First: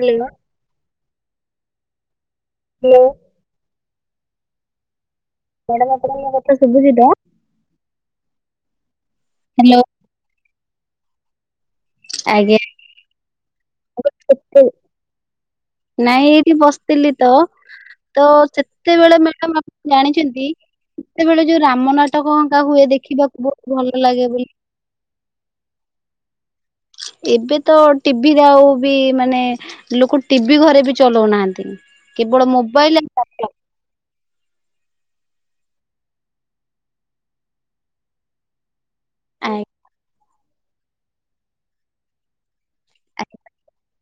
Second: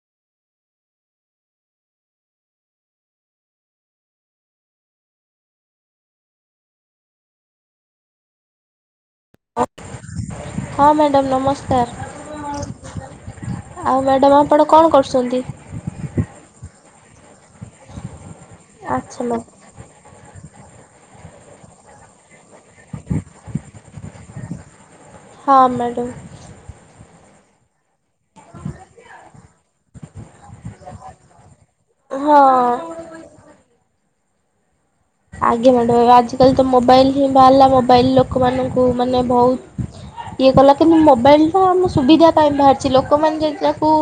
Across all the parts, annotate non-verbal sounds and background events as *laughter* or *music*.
ପ୍ଳିଲ, hello, madam ଆପଣଙ୍କୁ ମୋ କଥା ଶୁଭୁଚିତ। ହ୍ୟାଲୋ, ହଁ ମ୍ୟାଡ଼ାମ ଆଜ୍ଞା। ନମସ୍କାର। ଆଉ ମ୍ୟାଡାମ କେତେ ଆପଣ କଣ କରୁସନ୍ତି? ନାଇଁ ଏଇଠି ବସିଥିଲି ତ, ତ ଆଚ୍ଛା ସେତେବେଳେ ମ୍ୟାମ୍ ମ୍ୟାଡାମ ଆପଣ ଜାଣିଛନ୍ତି ସେତେବେଳେ ଯୋଉ ରାମ ନାଟକ ହୁଏ ଦେଖିବାକୁ ବହୁତ ଭଲ ଲାଗେ ବୋଲି ହଁ ମ୍ୟାଡ଼ମ୍। ଏବେ ତ ଟିଭିରେ ଆଉ ବି ମାନେ ଲୋକ ଟିଭି ଘରେ ବି ଚଲଉନାହାନ୍ତି। ହଁ। କେବଳ ମୋବାଇଲ ଆଜ୍ଞା ମ୍ୟାଡମ୍ ଆଜିକାଲି ତ ମୋବାଇଲ ହିଁ ବାହାରିଲା ମୋବାଇଲ ଲୋକମାନଙ୍କୁ କୁ ମାନେ ବହୁତ ଇଏ କଲା କିନ୍ତୁ ମୋବାଇଲଟା ଆମ ସୁବିଧା ପାଇଁ ବାହାର କିଛି ଲୋକମାନେ ଯଦି ତାକୁ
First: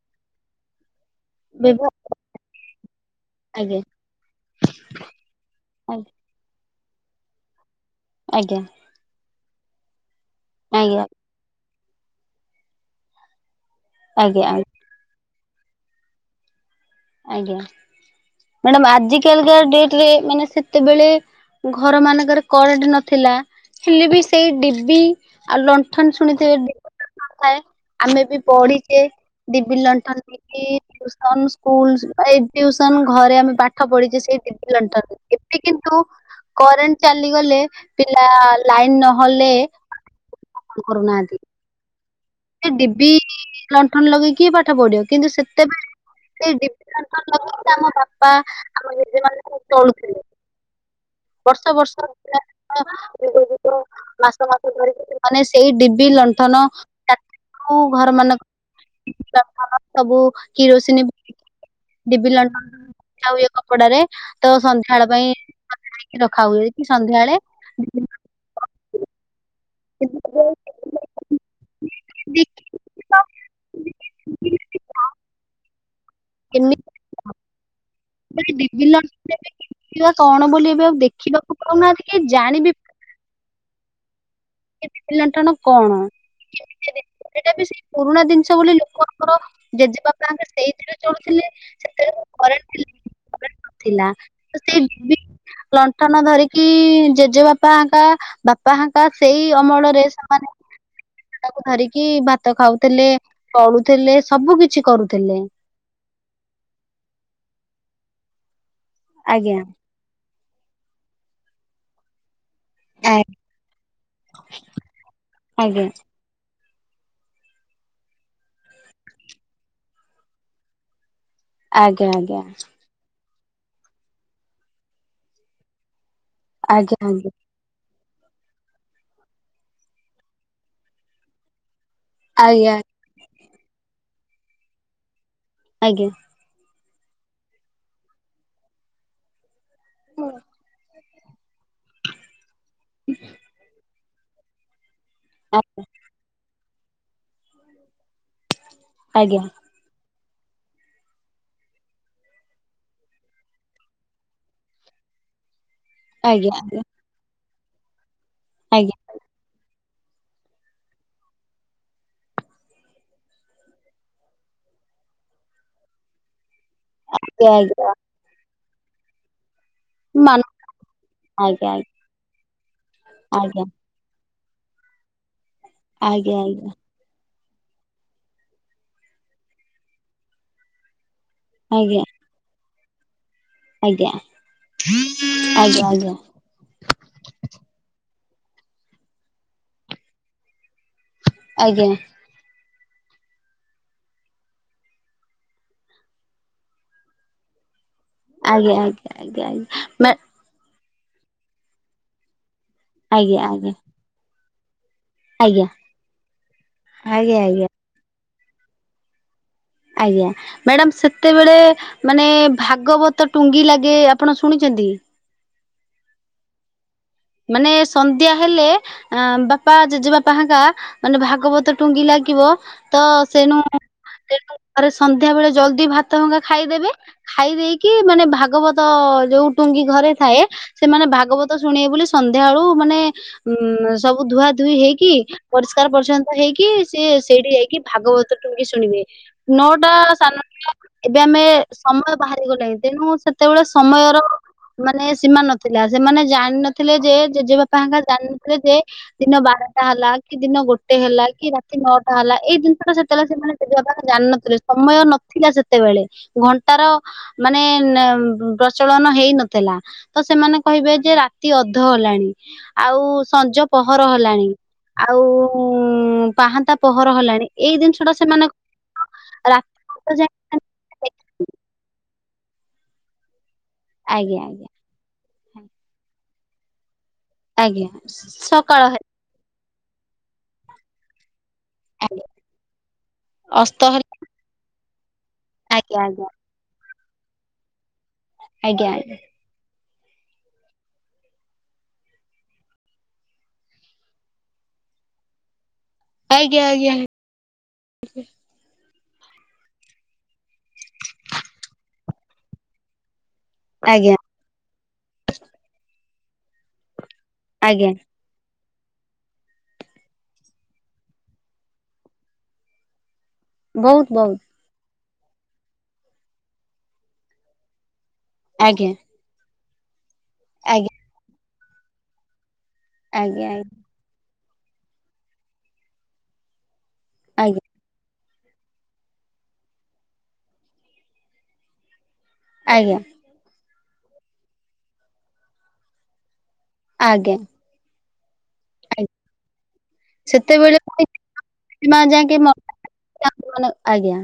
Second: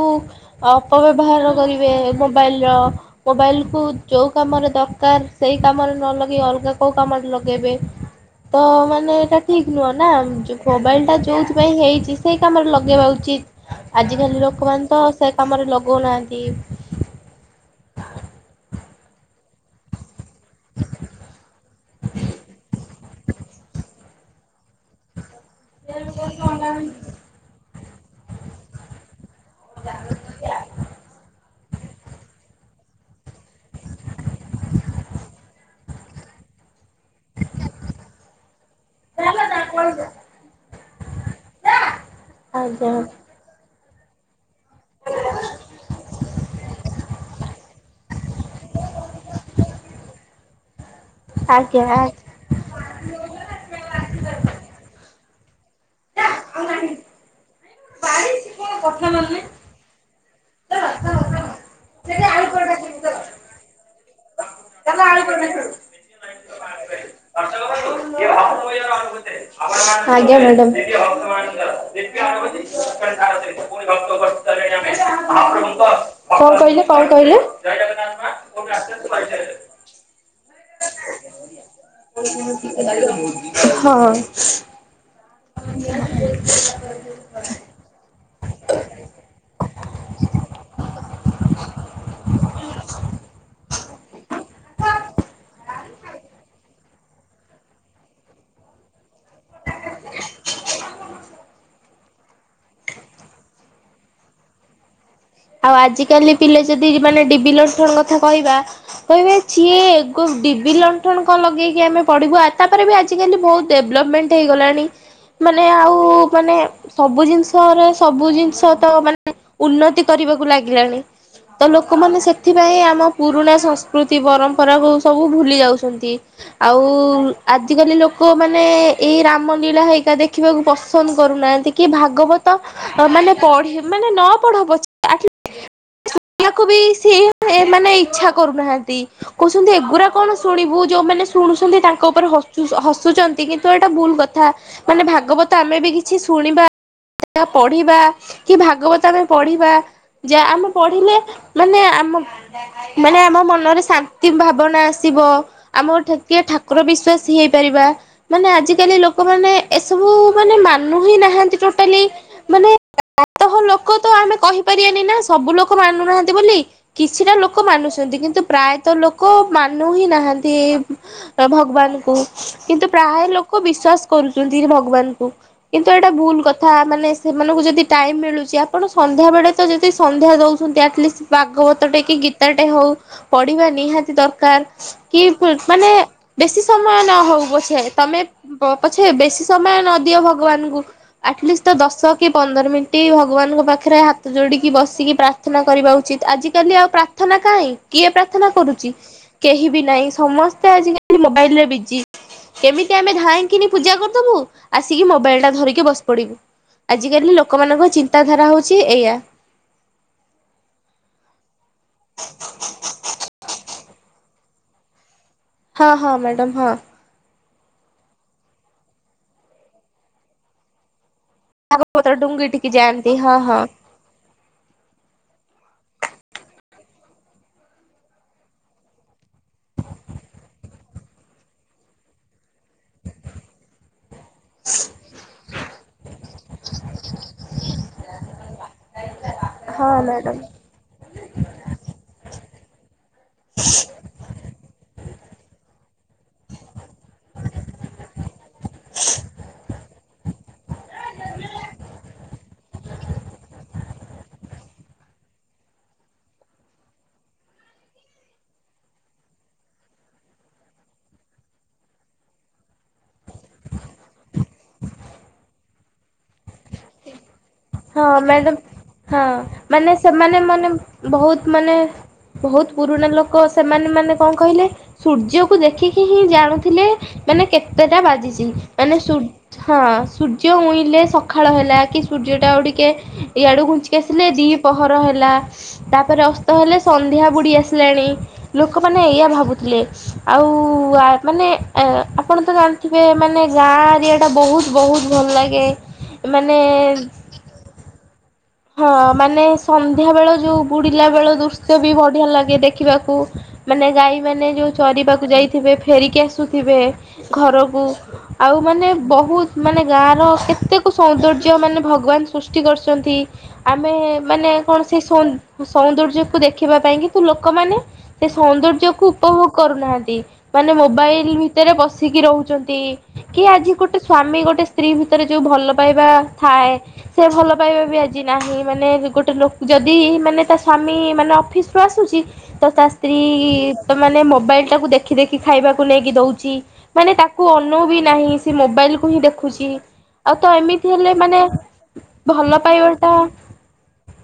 ଅପବ୍ୟବହାର କରିବେ ମୋବାଇଲର ଆଜ୍ଞା ମୋବାଇଲକୁ ଆଜ୍ଞା ଯଉ କାମରେ ଦରକାର ସେଇ କାମରେ ଆଜ୍ଞା ନ ଲଗାଇ ଅଲଗା କେଉଁ କାମରେ ଲଗାଇବେ ଆଜ୍ଞା ତ ମାନେ ଏଇଟା ଠିକ ନୁହଁ ନା ମୋବାଇଲ ଆଜ୍ଞା ଟା ଯୋଉଥି ହେଇଛି ସେଇ କାମରେ ଲଗେଇବା ଉଚିତ। ଆଜିକାଲି ଆଜ୍ଞା ଲୋକମାନେ ତ ସେ କାମରେ ଲଗଉନାହାନ୍ତି ଆଜ୍ଞା ମ୍ୟାଡାମ ଆଜି କାଲିକା ଡେଟରେ ମାନେ ସେତେବେଳେ ଘର ମାନଙ୍କରେ କରେଣ୍ଟ ନଥିଲା ହେଲେ ବି ସେଇ ଡିବି ଆଉ ଲଣ୍ଠନ ଶୁଣିଥିବେ *unintelligible* ନଥାଏ ଆମେ ବି ପଢିଛେ ଡିବି ଲଣ୍ଠନରେ ବି ଟିଉସନ ସ୍କୁଲ, ଏଇ ଟିଉସନ ଘରେ ଆମେ ପାଠ ପଢିଛେ ସେଇ ଡିବି ଲଣ୍ଠନ ରେ ଏବେ କିନ୍ତୁ କରେଂଟ ଚାଲିଗଲେ ପିଲା ଲାଇନ ନହଲେ ପାଠ ପଢୁନାହାନ୍ତି। ଆଜ୍ଞା। ଲଣ୍ଠନ ଲଗେଇକି କିଏ ପାଠ ପଢିବ? କିନ୍ତୁ ସେତେବେଳେ ସେଇ ଡିବି, ଲଣ୍ଠନ ଲଗେଇକି ଆମ ବାପା ଆମ ଜେଜେ ମାନେ ସବୁ ଚଳୁଥିଲେ। ବର୍ଷ ଆଜ୍ଞା ଆ ବର୍ଷ ଦିନ ଦିନ ଯୁଗ ଯୁଗ ମାସ ମାସ ଧରିକି ସେମାନେ ସେଇ ଡି ବି ଲଣ୍ଠନ *unintelligible* ଘର ମାନଙ୍କ ଲଣ୍ଠନ ସବୁ କିରୋସିନ ଡିବି ଲଣ୍ଠନ ପୋଛା ହୁଏ କପଡାରେ ତ ସନ୍ଧ୍ୟା ବେଳ ପାଇଁ ସଜଡ଼ା ହେଇକି ରଖା ହୁଏ, କି ସନ୍ଧ୍ୟାବେଳେ ଆଜ୍ଞା ମ୍ୟାଡାମ କଣ କହିଲେ କଣ କହିଲେ ଏ ଡିବି ଲଣ୍ଠନ *unintelligible* କଣ ବୋଲି ଆଉ ଦେଖିବାକୁ ପାଉନାହାନ୍ତି କି ଜାଣିବି ପାରୁନାହାଁନ୍ତି ହଁ। ସେ ଡିବି ଲଣ୍ଠନ କଣ? ସେ ଟା ବି ସେ ପୁରୁଣା ଜିନି ଷ ବୋଲି ଲୋକମାନଙ୍କର ଜେଜେବାପା ଆଗେ ସେଇଥିରେ ଚଳୁଥିଲେ। ସେଥିରେ *unintelligible* ନଥିଲା ତ ସେଇ *unintelligible* ଲଣ୍ଠନ ଧରିକି ଜେଜେବାପା ହେଙ୍କା ବାପା ହାଙ୍କା ସେଇ ଅମଳରେ ସେମାନେ ତାକୁ ଧରିକି ଭାତ ଖାଉଥିଲେ ଚଳୁଥିଲେ ସବୁ କିଛି କରୁ ଆଉ ଆଜିକାଲି ପିଲେ ଯଦି ମାନେ ଡିବି ଲଣ୍ଠନ କଥା କହିବା କହିବେ ଆଜ୍ଞା ଛି ଡିବି ଲଣ୍ଠଣ କଣ ଲଗେଇକି ଆମେ ପଢ଼ିବୁ, ଆ ତାପରେ ବି ଆଜିକାଲି ବହୁତ ଡେଭଲପମେଣ୍ଟ ହେଇଗଲାଣି, ମାନେ ଆଜ୍ଞା ଆଉ ମାନେ ସବୁ ଜିନିଷରେ ସବୁ ଜିନିଷ ତ ମାନେ ଉନ୍ନତି କରିବାକୁ ଲାଗିଲାଣି। ତ ଆଜ୍ଞା ଲୋକମାନେ ସେଥିପାଇଁ ଆମ ପୁରୁଣା ସଂସ୍କୃତି ପରମ୍ପରାକୁ ସବୁ ଭୁଲି ଯାଉଛନ୍ତି। ଆଉ ଆଜ୍ଞା ଆଜିକାଲି ଲୋକ ମାନେ ଏଇ ରାମ ଲୀଳା ହେଇକା ଦେଖିବାକୁ ପସନ୍ଦ କରୁନାହାନ୍ତି। କି ଭାଗବତ ଆଜ୍ଞା ମାନେ ପଢି ମାନେ ନ ପଢ ପଛେ ଆଜ୍ଞା ଶୁଣିଆକୁ ବି ସେ *unintelligible* ମାନେ ଇଛା କରୁନାହାନ୍ତି, କହୁ ଛନ୍ତି ଏଗୁରା କଣ ଶୁଣିବୁ ଯୋଉମାନେ ଶୁଣୁଛନ୍ତି ତାଙ୍କ ଉପରେ ହସୁ ହସୁଛନ୍ତି କିନ୍ତୁ ଏଟା ଭୁଲ କ ଥା ମାନେ ଆଜ୍ଞା ଭାଗବତ ଆମେ ଆଜ୍ଞା। ବି କିଛି ଶୁଣିବା *unintelligible* ପଢିବା କି ଭାଗବତ ଆମେ ଆଜ୍ଞା ପଢିବା। ଯା ଆମେ ପଢିଲେ ମାନେ ଆମ ମାନେ ଆମ ମନରେ ଶାନ୍ତି ଭାବନା ଆସ ଥିବ ଆମର ଆଜ୍ଞା ଠେକେ ଆଜ୍ଞା ଠାକୁର ବିଶ୍ଵାସି ହେଇପାରିବା, ମାନେ ଆଜ୍ଞା ଆଜିକାଲି ଲୋକମାନେ ଏସବୁ ମାନେ ମାନୁ ହିଁ ନାହାନ୍ତି ଟୋଟାଲି ମାନେ ପ୍ରାୟତଃ ଲୋକ ତ ଆମେ କହି ପାରିବାନି ନା ସବୁ ଲୋକ ମାନୁନାହାନ୍ତି ବୋଲି କିଛିଟା ଆଜ୍ଞା ଲୋକ ଆଜ୍ଞା ମାନୁଛନ୍ତି କିନ୍ତୁ ପ୍ରାୟତଃ ଲୋକ ମାନୁ ହିଁ ମାନ ନାହାନ୍ତି ଏଇ ଆଜ୍ଞା ଆଜ୍ଞା। ଭଗବାନକୁ କିନ୍ତୁ ପ୍ରାୟ ଲୋକ ଆଜ୍ଞା ବିଶ୍ଵାସ କରୁ କରନ୍ତିନି ଭଗବାନକୁ କିନ୍ତୁ ଏଇଟା ଆଜ୍ଞା ଭୁଲ କଥା ମାନେ ସେମାନଙ୍କୁ ଯଦି ଟାଇମ୍ ମିଳୁଛି ଆପଣ ସନ୍ଧ୍ୟାବେଳେ ତ ଯଦି ସନ୍ଧ୍ୟା ଦେଉଛନ୍ତି ଆଟ୍ଲିଷ୍ଟ ଭାଗବତ ଟେ ଆଜ୍ଞା କି ଗୀତାଟେ ହଉ ପଢିବା ନିହାତି ଦରକାର କି ପି ଆଜ୍ଞା ଆଜ୍ଞା ଆଜ୍ଞା ମାନେ ବେଶୀ ସମୟ ନ ହଉ ପଛେ ତମେ ପ-ପଛେ ବେଶି ସମୟ ନଦିଅ ଭଗବାନଙ୍କୁ ଆଟଲିଷ୍ଟ ତ ଆଜ୍ଞା ଦଶ କି ପନ୍ଦର ମିନି ଟି ଭଗବାନଙ୍କ ପାଖରେ ହାତ ଯୋଡିକି ବସିକି ପ୍ରାର୍ଥନା କରିବା ଉଚିତ୍। ଆଜି କାଲି ଆଉ ପ୍ରାର୍ଥନା କାହିଁ କିଏ ପ୍ରାର୍ଥନା କରୁଛି ଆଜ୍ଞା କେହି ବି ନାହିଁ ଆଜ୍ଞା ସମସ୍ତେ ଆଜିକାଲି ମୋବାଇଲ ରେ ବିଜି କେମିତି ଆମେ ଆଜ୍ଞା ଆଜ୍ଞା ଆଜ୍ଞା ଧାଇଁଙ୍କିନି ପୂଜା କରିଦବୁ ଆସିକି ମୋବାଇଲଟା ଆଜ୍ଞା ଧରିକି ବସି ପଡ଼ିବୁ ଆଜିକାଲି ଆଜ୍ଞା ଆଜ୍ଞା ଲୋକମାନଙ୍କ ଚିନ୍ତାଧାରା ହେଉଛି ଏଇଆ। ଆଜ୍ଞା ମ୍ୟାଡାମ ସେତେବେଳେ ମାନେ ଭାଗବତ ଟୁଙ୍ଗି ଲାଗେ ଆପଣ ଶୁଣିଛନ୍ତି? ହଁ ହଁ ମ୍ୟାଡାମ ହଁ। ମାନେ ସନ୍ଧ୍ୟା ହେଲେ ଏଁ ବାପା ଜେଜେବାପା ହେଙ୍କା ମାନେ ଭାଗବତ ଟୁଙ୍ଗି ଲାଗିବ ଡୁଙ୍ଗି ଟିକି ତ ଯାଆନ୍ତି ହଁ ସେଣୁୁ ହଁ ତେଣୁ ଘରେ ସ ନ୍ଧ୍ୟା ବେଳେ ଜଲଦି ଭାତହଙ୍ଗା ଖାଇଦେବେ ଖାଇ ଦେଇକି ମାନେ ଭାଗବତ ଯୋଉ ଟୁଙ୍ଗି ଘରେ ଥାଏ ସେମାନେ ଭାଗବତ ଶୁଣିବେ ବୋଲି ସନ୍ଧ୍ୟା ବେଳୁ ମାନେ ଉଁମ୍ ସବୁ ଧୁଆଁ ଧୁଇଁ ହେଇକି ପରିଷ୍କାର ପରିଛନ୍ନତା ହେଇକି ସିଏ ଇଠି ଯାଇକି ଭାଗବତ ଟୁଙ୍ଗି ଶୁଣିବେ ହଁ ନଅଟା ମ୍ୟାଡାମ ସାନଟା ଏବେ ଆମେ ସମୟ ବାହାର ହେଇଗଲାଣି ତେଣୁ ସେତେବେଳେ ସମୟର ମାନେ ସୀମା ନଥିଲା ସେମାନେ ଜାଣିନ ଥିଲେ ଯେ ଜେଜେବାପାଙ୍କ ଜାଣିଥିଲେ ଯେ ଦିନ ବାରଟା ହେଲା କି ଦିନ ଗୋଟେ ହେଲା କି ରାତି ନଅଟା ହେଲା ଏଇ ଜିନିଟା ସେ ତେଳେ ସେମାନେ ଜେଜେବାପା ଜାଣିନଥିଲେ ସମୟ ନଥିଲା ସେତେବେଳେ ଘଣ୍ଟାର ମାନେ ନେ ପ୍ରଚଳନ ହେଇ ନଥିଲା ତ ସେମାନେ କହିବେ ଯେ ରା ତି ଅଧ ହେଲାଣି ଆଉ ସଞ୍ଜ ପହର ହେଲାଣି ଆଉ ପାହାନ୍ତା ପହର ହେଲାଣି ଏଇ ହଁ ଜିନିଷ ଟା ସେମାନେ ମ୍ୟାଡମ୍ ହଁ ରାତି ମାନେ ଯାଏ। ସେମାନେ ମାନେ ବହୁତ ମାନେ ବହୁତ ପୁରୁଣା ଲୋକ ସେମାନେ ମାନେ କଣ ଆଜ୍ଞା କହିଲେ ଆଜ୍ଞା ସୂର୍ଯ୍ୟକୁ ଦେଖିକି ହିଁ ଜାଣୁଥିଲେ ମାନେ ଆଜ୍ଞା କେତେଟା ବାଜିଛି ସକାଳ ମାନେ ହେଲା, ସୁ ହଁ ସୂର୍ଯ୍ୟ ଉଇଁଲେ ସକାଳ ହେଲା କି ସୂର୍ଯ୍ୟ ଆଉଟିକେ ଇଆଡୁ ଅସ୍ତ ଘୁଞ୍ଚିକି ହେଲା ଆସିଲେ ଦି ପହର ହେଲା ଆଜ୍ଞା ତାପରେ ଆଜ୍ଞା ଅସ୍ତ ହେଲେ ସନ୍ଧ୍ୟା ବୁଡ଼ି ଆସିଲାଣି ଆଜ୍ଞା ଲୋକମାନେ ଏଇଆ ଭାବୁଥିଲେ। ଆଉ ଆ ମାନେ ଏଁ ଆପଣ ତ ଜାଣିଥିବେ ମାନେ ଗାଁ ଏରିଆ ଟା ବହୁତ ବହୁତ ତ୍ ଭଲ ଲାଗେ ମାନେ ଆଜ୍ଞା ଆଜ୍ଞା *inaudible* ଆଜ୍ଞା। ହଁ ମାନେ ସନ୍ଧ୍ୟାବେଳ ଯୋଉ ବୁଡ଼ିଲା ବେଳ ଦୃଶ୍ୟ ବି ବଢ଼ିଆ ଲାଗେ ଦେଖିବାକୁ। ମାନେ ଆଜ୍ଞା ଗାଈ ମାନେ ଯୋଉ ଚରିବାକୁ ଯାଇଥିବେ ଫେରିକି ଆସୁଥିବେ ଘରକୁ ଆଜ୍ଞା ଆଉ ମାନେ ବହୁତ ମାନେ ଗାଁର କେତେକ ସୌନ୍ଦର୍ଯ୍ୟ ମାନେ ଭଗବାନ ସୃଷ୍ଟି କରିଛନ୍ତି। ଆମେ ବହୁତ ବହୁତ ମାନେ କଣ ସେଇ ସୌ-ସୌନ୍ଦର୍ଯ୍ୟକୁୁ ଦେଖିବା ପାଇଁ କିନ୍ତୁ ଲୋକମାନେ ସେ ଆଜ୍ଞା ସୌନ୍ଦର୍ଯ୍ୟ କୁ ଉପଭୋଗ କରୁନାହାନ୍ତି। ମାନେ ଆଜ୍ଞା ମୋବାଇଲ ଭିତରେ ବସିକି ରହୁଛନ୍ତି। କି ଆଜ୍ଞା ଆଜି ଗୋଟେ ସ୍ଵାମୀ ଗୋଟେ ସ୍ତ୍ରୀ ଭିତରେ ଯୋଉ ଭଲ ପାଇବା ଥାଏ। ସେ ଭଲ ଆଜ୍ଞା ପାଇବା ବି ଆ ଜି ନାହିଁ ମାନେ ଗୋଟେ ଲୋ ଯଦି ମାନେ ତା ସ୍ୱାମୀ ମାନେ ଅଫିସ୍ ଆସୁଛି ତ ତା ଆଜ୍ଞା ସ୍ତ୍ରୀ ତ ମାନେ ମୋବାଇଲ ଟାକୁ ଦେଖି ଦେଖି ଖାଇବାକୁ ନେଇକି ଦୋଉଛି ମାନେ ଆଜ୍ଞା ତାକୁ ଅନୋଉ ବି ନାହିଁ ସେ ମୋବାଇଲ କୁ ଆଜ୍ଞା ହିଁ ଦେଖୁଛି। ଆଉ ତ ସେତେବେଳେ ଏମିତି ହେଲେ ମାନେ ଭଲ ପାଇବା ନାଁ ମାନେ ଆଜ୍ଞା।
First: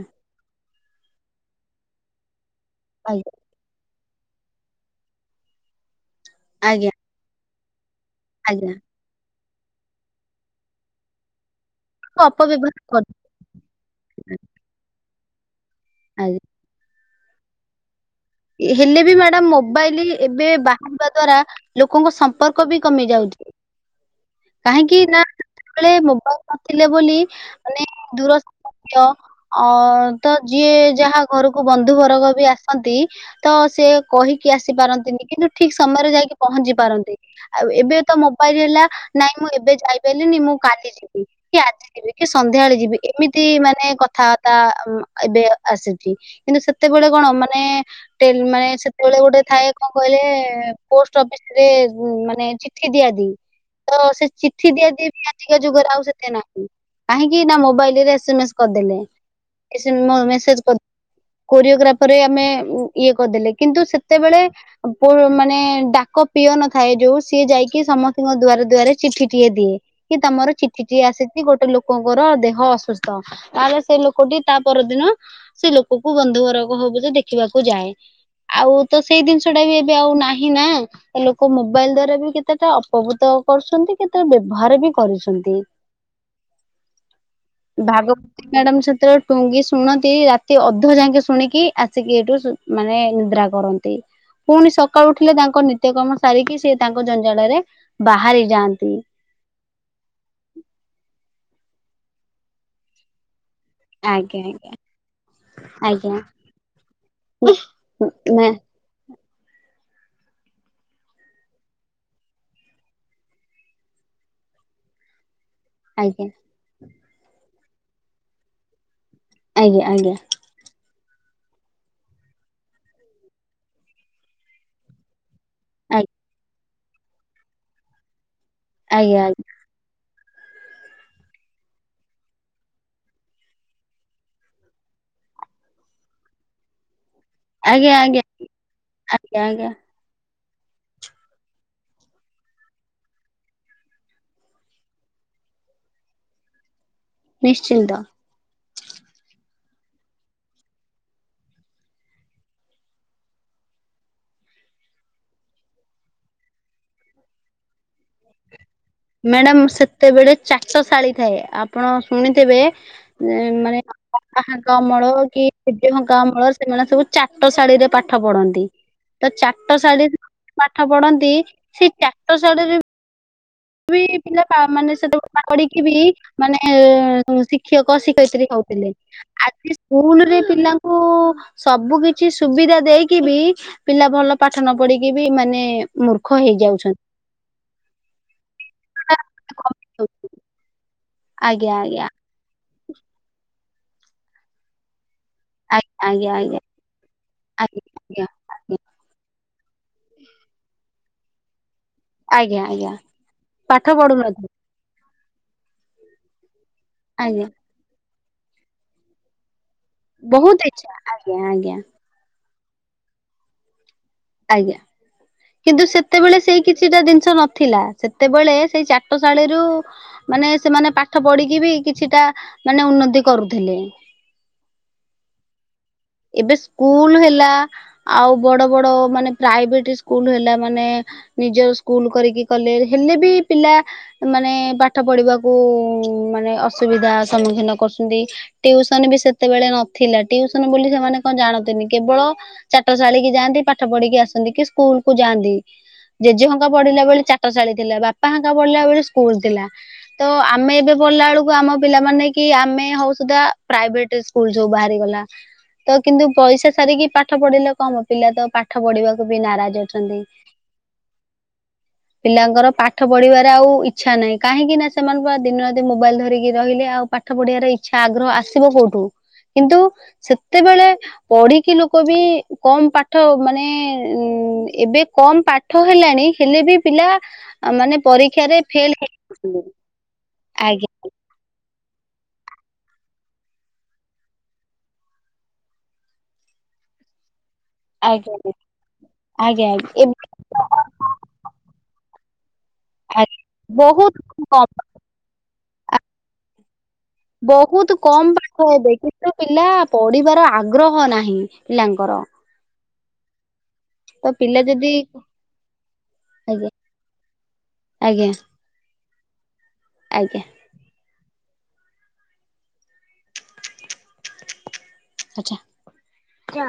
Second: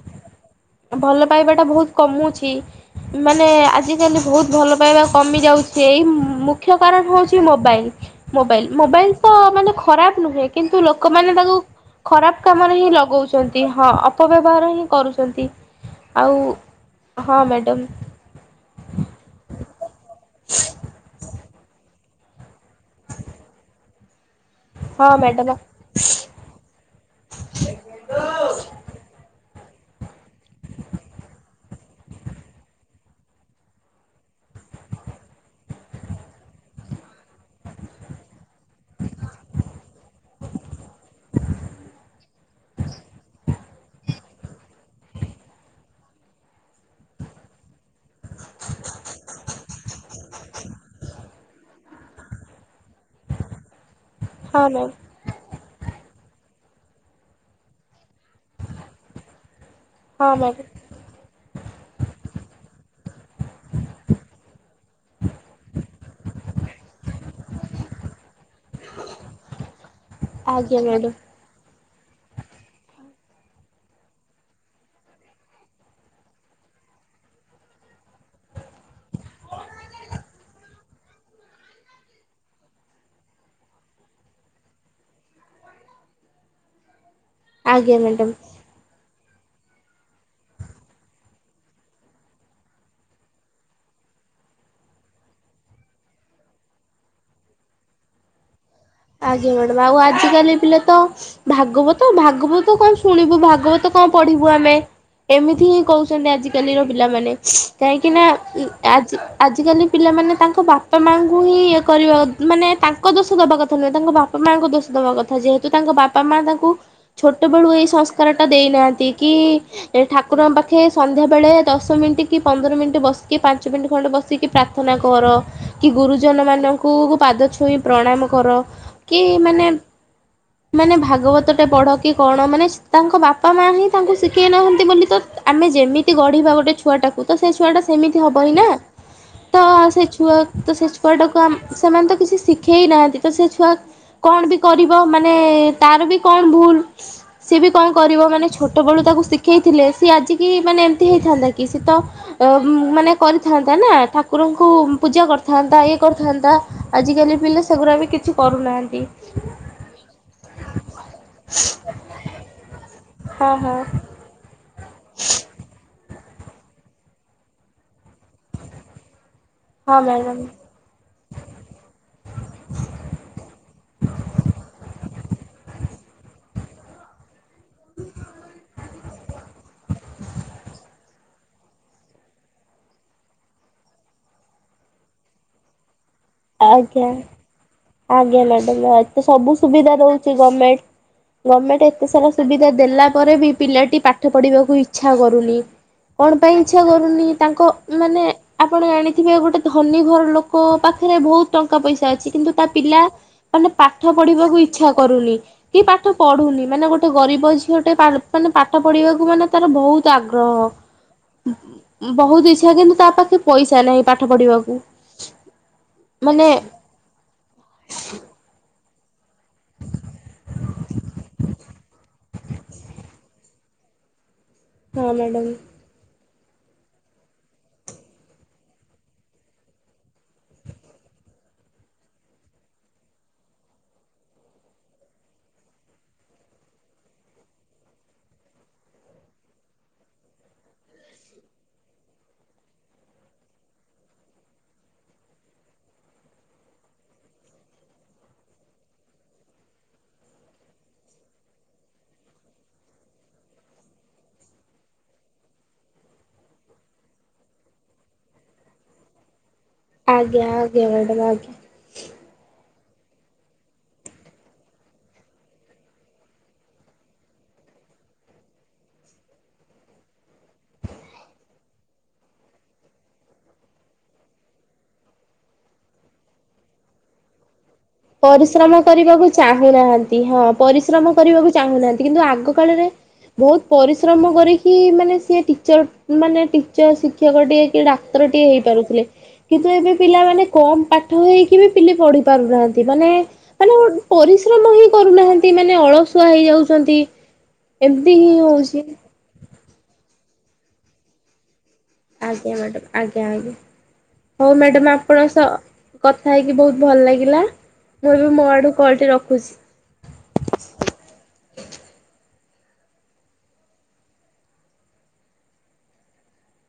ଭଲ ପାଇବା ଟା ବହୁତ କମୁଛି ଆଜ୍ଞା ମାନେ ଆଜି ଜି କାଲି ବହୁତ ଭଲ ପାଇବା କମି ଯାଉଛି ଏଇ ମୁଖ୍ୟ ଆଜ୍ଞା କାରଣ ହୋଉଛି ମୋବାଇଲି। ମୋବାଇଲ ଆଜ୍ଞା ମୋବାଇଲ ତ ମାନେ ଖରାପ ନୁହେଁ କିନ୍ତୁ ଲୋକମାନୋନ ତାକୁ ଖରାପ କାମରେ ଅପବ୍ୟବହାର ହିଁ କରୁ ଲଗୋଉଛନ୍ତି। ହଁ ଅପବ୍ୟବହାର ହିଁ କରୁଛନ୍ତି। ଆଉ ଆଜ୍ଞା ହଁ ମ୍ୟାଡ଼ମ୍। ହେଲେ ବି ମ୍ୟାଡାମ ମୋବାଇଲ ଏବେ ବାହାରିବା ଦ୍ଵାରା ଲୋକଙ୍କ ସମ୍ପର୍କ ବି କମି ଯାଉଛି *inaudible* କାହିଁକି ହଁ ନା ମ୍ୟାଡ଼ାମ ସେତେବେଳେ ମୋବାଇଲ ନଥିଲେ ବୋଲି ମାନେ ଦୂର ସମ୍ପକ୍ରିୟ ଅ ତ ଯିଏ ଯାହା ଘରକୁ ବନ୍ଧୁବରଗ ବି ଆସନ୍ତି ତ ସେ କହିକି ଆସିପାରନ୍ତିନି କିନ୍ତୁ ଠିକ ସମୟରେ ଯାଇକି ପହଞ୍ଚି ପାରନ୍ତି। ଆଉ ଏବେ ତ ମୋବାଇଲ ହେଲା ନାଇଁ ମୁଁ ଏବେ ଯାଇପାଇଲିନି, ମୁଁ କାଲି ଯିବି କି ଆଜି ଯିବି କି ସନ୍ଧ୍ୟାବେଳେ ଯିବି ଏମିତି ମାନେ କଥାବାର୍ତ୍ତା ଅ ଏବେ ଆସୁଚି କିନ୍ତୁ ସେତେବେଳେ କଣ ମାନେ ଟେଲ୍ ମାଏ ସେତେବେଳେ ଗୋଟେ ଥାଏ କଣ କହିଲେ, ପୋଷ୍ଟ ଅଫିସରେ ମାନେ ଚିଠି ଦିଆ ଆଦି ତ ସେ ହଁ ଚିଠି ମ୍ୟାମ୍ ଦିଆଦିଏ ବି ଆଜିକା ଯୁଗରେ ଆଉ ସେତେ ନାହିଁ। କାହିଁକି ନା ମୋବାଇଲରେ ଏସ ମେ ଏସ କରିଦଲେ। ଏଇ ସେ ମୋ ହଁ ମେସେଜ ମ୍ୟାଡ଼ାମ କର କୋରିଓଗ୍ରାଫରେ ଆମେ ଇଏ କରିଦେଲେ କିନ୍ତୁ ସେତେବେଳେ ପୁ ମାନେ ଡାକ ପିଅନ ନଥାଏ ଯୋଉ ସିଏ ଯାଇକି ସମସ୍ତଙ୍କ ଦୁଆର ଦୁଆରେ ଚିଠିଟିଏ ଦିଏ। କି ତମର ଆଜ୍ଞା ଚିଠିଟିଏ ମ୍ୟାଡ଼ାମ ଆସିଚି ଗୋଟେ ଲୋକଙ୍କର ଦେହ ଅସୁସ୍ଥ। ତାହେଲେ ସେ ଲୋକଟି ତା ପରଦିନ ସେ ଲୋକକୁ ବନ୍ଧୁ ଘର ହବ ହବୁ ତ ଦେଖିବାକୁ ଯାଏ। ଆଉ ତ ସେଇ ଜିନିଷ ଟା ବି ଏବେ ଆଉ ନାହିଁ ନା। ଏ ଲୋକ ମୋବାଇଲ ଦ୍ଵାରା ବି କେତେଟା ଅପଭୃତ କରୁଛନ୍ତି କି ତା ବ୍ୟବହାର ବି କରିଛନ୍ତି। ଆଜ୍ଞା ମ୍ୟାଡ଼ାମ। ଭାଗବତୀ ମ୍ୟାଡାମ ସେତେବେଳେ ଟୁଙ୍ଗି ଶୁଣନ୍ତି ରାତି ଅଧ ଯାକେ ଶୁଣିକି ଆସିକି ଏଇଠୁ ମାନେ ନିଦ୍ରା କରନ୍ତି। ପୁଣି ସକାଳୁ ଉଠିଲେ ତାଙ୍କ ନିତ୍ୟକ୍ରମ ସାରିକି ସେ ତାଙ୍କ ଜଞ୍ଜାଳରେ ବାହାରି ଯାଆନ୍ତି। ଆଜ୍ଞା ମ୍ୟାଡାମ। ଆଉ ଆଜିକାଲି ପିଲା ତ ଭାଗବତ ଭାଗବତ କଣ ଶୁଣିବୁ, ଭା ଭାଗବତ କଣ ଆଜ୍ଞା ପଢିବୁ ଆମେ? ଏମିତି ହିଁ ଆଜ୍ଞା କହୁଛନ୍ତି ଆଜିକାଲିର ପିଲାମାନେ। କାହିଁକି ନା ଆଜ୍ଞା ଆଜି ଆଜିକାଲି ପିଲାମାନେ ତାଙ୍କ ବାପା ମାଙ୍କୁ ହିଁ ଇଏ କରିବା ମାନେ ତାଙ୍କ ଦୋଷ ଦବା କଥା ଥା ନୁହେଁ, ତାଙ୍କ ବାପା ମାଆଙ୍କୁ ଦୋଷ ଦବା କଥା। ଯେହେତୁ ତାଙ୍କ ବାପା ଆଜ୍ଞା ମା ତାଙ୍କୁ ଛୋଟବେଳୁ ଏଇ ସଂସ୍କାରଟା ଦେଇନାହାଁନ୍ତି କି ଆଜ୍ଞା ଆଜ୍ଞା ଠାକୁରଙ୍କ ପାଖେ ସନ୍ଧ୍ୟାବେଳେ ଦଶ ମିିଣ୍ଟି କି ପନ୍ଦର ମିିଣ୍ଟି ବସିକି ପାଞ୍ଚ ମିିଣ୍ଟି ଖଣ୍ଡେ ବସିକି ପ୍ରାର୍ଥନା କର କି ଗୁରୁଜନ ମାନଙ୍କୁ ପାଦ ଛୁଇଁ ପ୍ରଣାମ କର, ଆଜ୍ଞା କି ଆଜ୍ଞା ମାନେ ମାନେ ଭାଗବତଟେ ପଢ, କି କଣ ମାନେ ତାଙ୍କ ବାପା ମା ହିଁ ତାଙ୍କୁ ଶିଖେଇ ନାହାଁନ୍ତି ବୋଲି ତ ଆମେ ଯେମିତି ଗଢିବା ଗୋଟେ ଛୁଆଟାକୁ ତ ସେ ଛୁଆଟା ଆଜ୍ଞା ଆଜ୍ଞା ସେମିତି ହବ ହିଁ ନା। ଆଜ୍ଞା ତ ଆଜ୍ଞା ସେ ଛୁଆ ତ ସେ ଛୁଆଟାକୁ ଆମ୍ ସେମାନେ ତ କିଛି ଶିଖେଇ ନାହାଁନ୍ତି ତ ସେ ଛୁଆ କଣ ବି କରିବ ମାନେ ତାର ବି କଣ ଭୁଲ? ସିଏ ବି ନିଶ୍ଚିନ୍ତ। କଣ କରିବ ମାନେ ଛୋଟବେଳୁ ତାକୁ ଶିଖ ଖେଇଥିଲେ, ସିଏ ଆଜିିକି ମାନେ ଏମତି ହେଇଥାନ୍ତା କି ସିଏ ତ ମାନେ କରିଥାନ୍ତା ନା ଠାକୁର ଙ୍କୁ ପୂଜା କରିଥାନ୍ତା, ଇଏ କରିଥାନ୍ତା, ଆଜିକାଲି ପିଲା ସେଗୁଡ଼ା ବି କିଛି କରୁନାହାଁନ୍ତି। ମ୍ୟାଡ଼ାମ ସେତେବେଳେ ଚାଟ ଶାଳୀ ଥାଏ ଆପଣ ଶୁଣିଥିବେ ହଁ ହଁ ମାନେ କକା ହାଙ୍କା ଅମଳ କି ଜେଜେ ହଙ୍କା ଅମଳରେ, ସେମାନେ ସବୁ ଚାଟ ଶାଳୀରେ ପା ପାଠ ପଢନ୍ତି। ତ ହଁ ଚାଟଶାଳୀ ମ୍ୟାଡ଼ାମ ପାଠ ପଢନ୍ତି, ସେ ଚାଟଶାଳୀରେ ଏବେ ବି ପିଲା ମାନେ ସେତେବେଳେ ପାଠ ପଢିକି ବି ମାନେ ଏ ଶି ଶିକ୍ଷକ ଶିକ୍ଷୟିତ୍ରୀ ହଉଥିଲେ। ଆଜି ସ୍କୁଲ୍ ରେ ପିଲାଙ୍କୁ ସବୁ କିଛି ସୁବିଧା ଦେଇକି ବି, ପିଲା ଭଲ ପାଠ ନ ପଢିକି ବି ମାନେ ମୂର୍ଖ ହେଇଯାଉଛନ୍ତି। ଆଜ୍ଞା ଆଜ୍ଞା ମ୍ୟାଡମ୍। ଏତେ ସବୁ ସୁବିଧା ଦଉଛି ଗମେଣ୍ଟ, ଆଜ୍ଞା ଗମେଣ୍ଟ ଏତେ ଆଜ୍ଞା ସାରା ସୁ ସୁବିଧା ଦେଲା ପରେ ବି ପିଲାଟି ପାଠ ପଢିବାକୁ ଇଚ୍ଛା କରୁନି। ଆଜ୍ଞା ଆଜ୍ଞା କଣ ଆଜ୍ଞା। ପାଇଁ ଇଚ୍ଛା କରୁନି, ତାଙ୍କ ଆଜ୍ଞା ମାନେ ଆଜ୍ଞା ଆପଣ ଜାଣିଥିବେ ଗୋଟେ ଧନୀ ଘର ଲୋକ ପାଖ ଖରେ ବହୁତ ଟଙ୍କା ପଇସା ଅଛି କିନ୍ତୁ ଆଜ୍ଞା ତା ଆଜ୍ଞା ପିଲା ମାନେ ପାଠ ପଢିବାକୁ ଇଚ୍ଛା କରୁନି। କି ପାଠ ପଢୁନି। ମାନେ ଗୋଟେ ଆଜ୍ଞା ଗରିବ ଝିଅଟେ ପା ମାନେ ପାଠ ପଢିବାକୁ ମାନେ ତାର ବହୁତ ଆଗ୍ରହ। ବହୁତ ଇଚ୍ଛା ଆଜ୍ଞା ଆଜ୍ଞା ବହୁତ ଇ ଇଚ୍ଛା କିନ୍ତୁ ତା ପାଖେ ପଇସା ନାହିଁ ପାଠ ଆଜ୍ଞା ପଢିବାକୁ। କିନ୍ତୁ ସେତେବେଳେ ମାନେ ସେଇ କିଛିଟା ଜିନିଷ ନଥିଲା। ସେତେବେଳେ ସେଇ ଚା ଟ ଶାଳୀରୁ ମାନେ ସେମାନେ ପାଠ ପଢିକି ବି କିଛିଟା ମାନେ ଉନ୍ନତି କରୁଥିଲେ। *unintelligible* ହଁ ମ୍ୟାଡ଼ମ। ଏବେ ସ୍କୁଲ ହେଲା ଆଉ ବଡ ବଡ ମାନେ ପ୍ରାଇଭେଟ ସ୍କୁଲ ହେଲା ମାନେ ନିଜର ସ୍କୁଲ କରିକି କଲେଜ ହେଲେ ବି ପିଲା ମାନେ ପାଠ ପଢିବାକୁ ମାନେ ଅସୁବିଧା ସମ୍ମୁଖୀନ କରୁଚନ୍ତି ଟିଉସନ ବି ସେତେବେଳେ ନଥିଲା ଟିଉସନ ବୋଲି ସେମାନେ କଣ ଜାଣନ୍ତିନି କେବଳ ଚାଟଶାଳିକି ଯାଆନ୍ତି ପାଠ ପଢିକି ଆସନ୍ତି କି ସ୍କୁଲ କୁ ଯାଆନ୍ତି। ଜେଜେ ହଙ୍କା ପଢିଲା ବେଳେ ଚାଟଶାଳୀ ଥିଲା ବାପା ହାଙ୍କା ପଢିଲା ବେଳେ ସ୍କୁଲ ଥିଲା ତ ଆମେ ଏବ କଲା ବେଳକୁ ଆମ ପିଲାମାନେ କି ଆମେ ହଉ ସୁଧା ପ୍ରାଇଭେଟ ସ୍କୁଲ ସବୁ ବାହାରିଗଲା। ତ କିନ୍ତୁ ପଇସା ସାରିକି ପାଠ ପଢିଲେ କମ ପିଲା ତ ପାଠ ପଢିବାକୁ ବି ନା ଜ ଅଛନ୍ତି ଆଜ୍ଞା ଆଜ୍ଞା ମ୍ୟାଡ଼ାମ ଆଜ୍ଞା। ପିଲାଙ୍କର ପାଠ ପଢ଼ିବାରେ ଆଉ ଇଚ୍ଛା ନାହିଁ କାହିଁକିନା ସେମାନ ପରା ଦିନ ରାତି ମୋବାଇଲ ଧରିକି ରହିଲେ ଆଉ ପଢ଼ିବାର ଇଚ୍ଛା ଆଗ୍ରହ ଆସିବ କୋଉଠୁ କିନ୍ତୁ ସେତେବେଳେ ପଢିକି ଲୋକ ବି କମ ପାଠ ମାନେ ଉ ଏବେ କମ ପାଠ ହେଲାଣି ହେଲେ ବି ପିଲା ମାନେ ପରୀକ୍ଷାରେ ପରିଶ୍ରମ ଫେଲ କରିବାକୁ ହେଇଯାଉଛନ୍ତି। ଚାହୁଁନାହାନ୍ତି ହଁ ଆଜ୍ଞା ପରିଶ୍ରମ କରିବାକୁ ଚାହୁଁ କିନ୍ତୁ ଆଗ କାଳରେ ବହୁତ ପରିଶ୍ରମ କରିକି ମାନେ ସିଏ ଟିଚର ମାନେ ଟିଚର ଶିକ୍ଷକଟିଏ ଆଜ୍ଞା ଡାକ୍ତରଟିଏ ହେଇପାରୁଥିଲେ ଆଜ୍ଞା କିନ୍ତୁ ଏବେ ପିଲାମାନେ କମ ପାଠ ହେଇକି ବି ପିଲି ପ ପାରୁନାହାନ୍ତି ମାନେ ଆଜ୍ଞା ମାନେ ବହୁତ କମ ପରିଶ୍ରମ ହିଁ କରୁନାହାନ୍ତି ମାନେ ଅଳସୁଆ ହେଇଯାଉଚନ୍ତି। ବହୁତ କମ ପାଠ ହେବେ କିନ୍ତୁ ପିଲା ପଢିବାର ଆଗ୍ରହ ନାହିଁ। ପିଲାଙ୍କର। ଆଜ୍ଞା ମ୍ୟାଡ଼ାମ ଆଜ୍ଞା ଆଜ୍ଞା ତ ହଉ ପିଲା ଯଦି ମ୍ୟାଡ଼ାମ ଆପଣଙ୍କ ସହ କଥା ହେଇକି ଆଜ୍ଞା ବହୁତ ଭଲ ଲାଗିଲା। ମୁଁ ବି ଆଜ୍ଞା ମୋ ଆଡୁ କଲଟି ରଖୁଚି। ଆଜ୍ଞା। ଆଛା କିଆ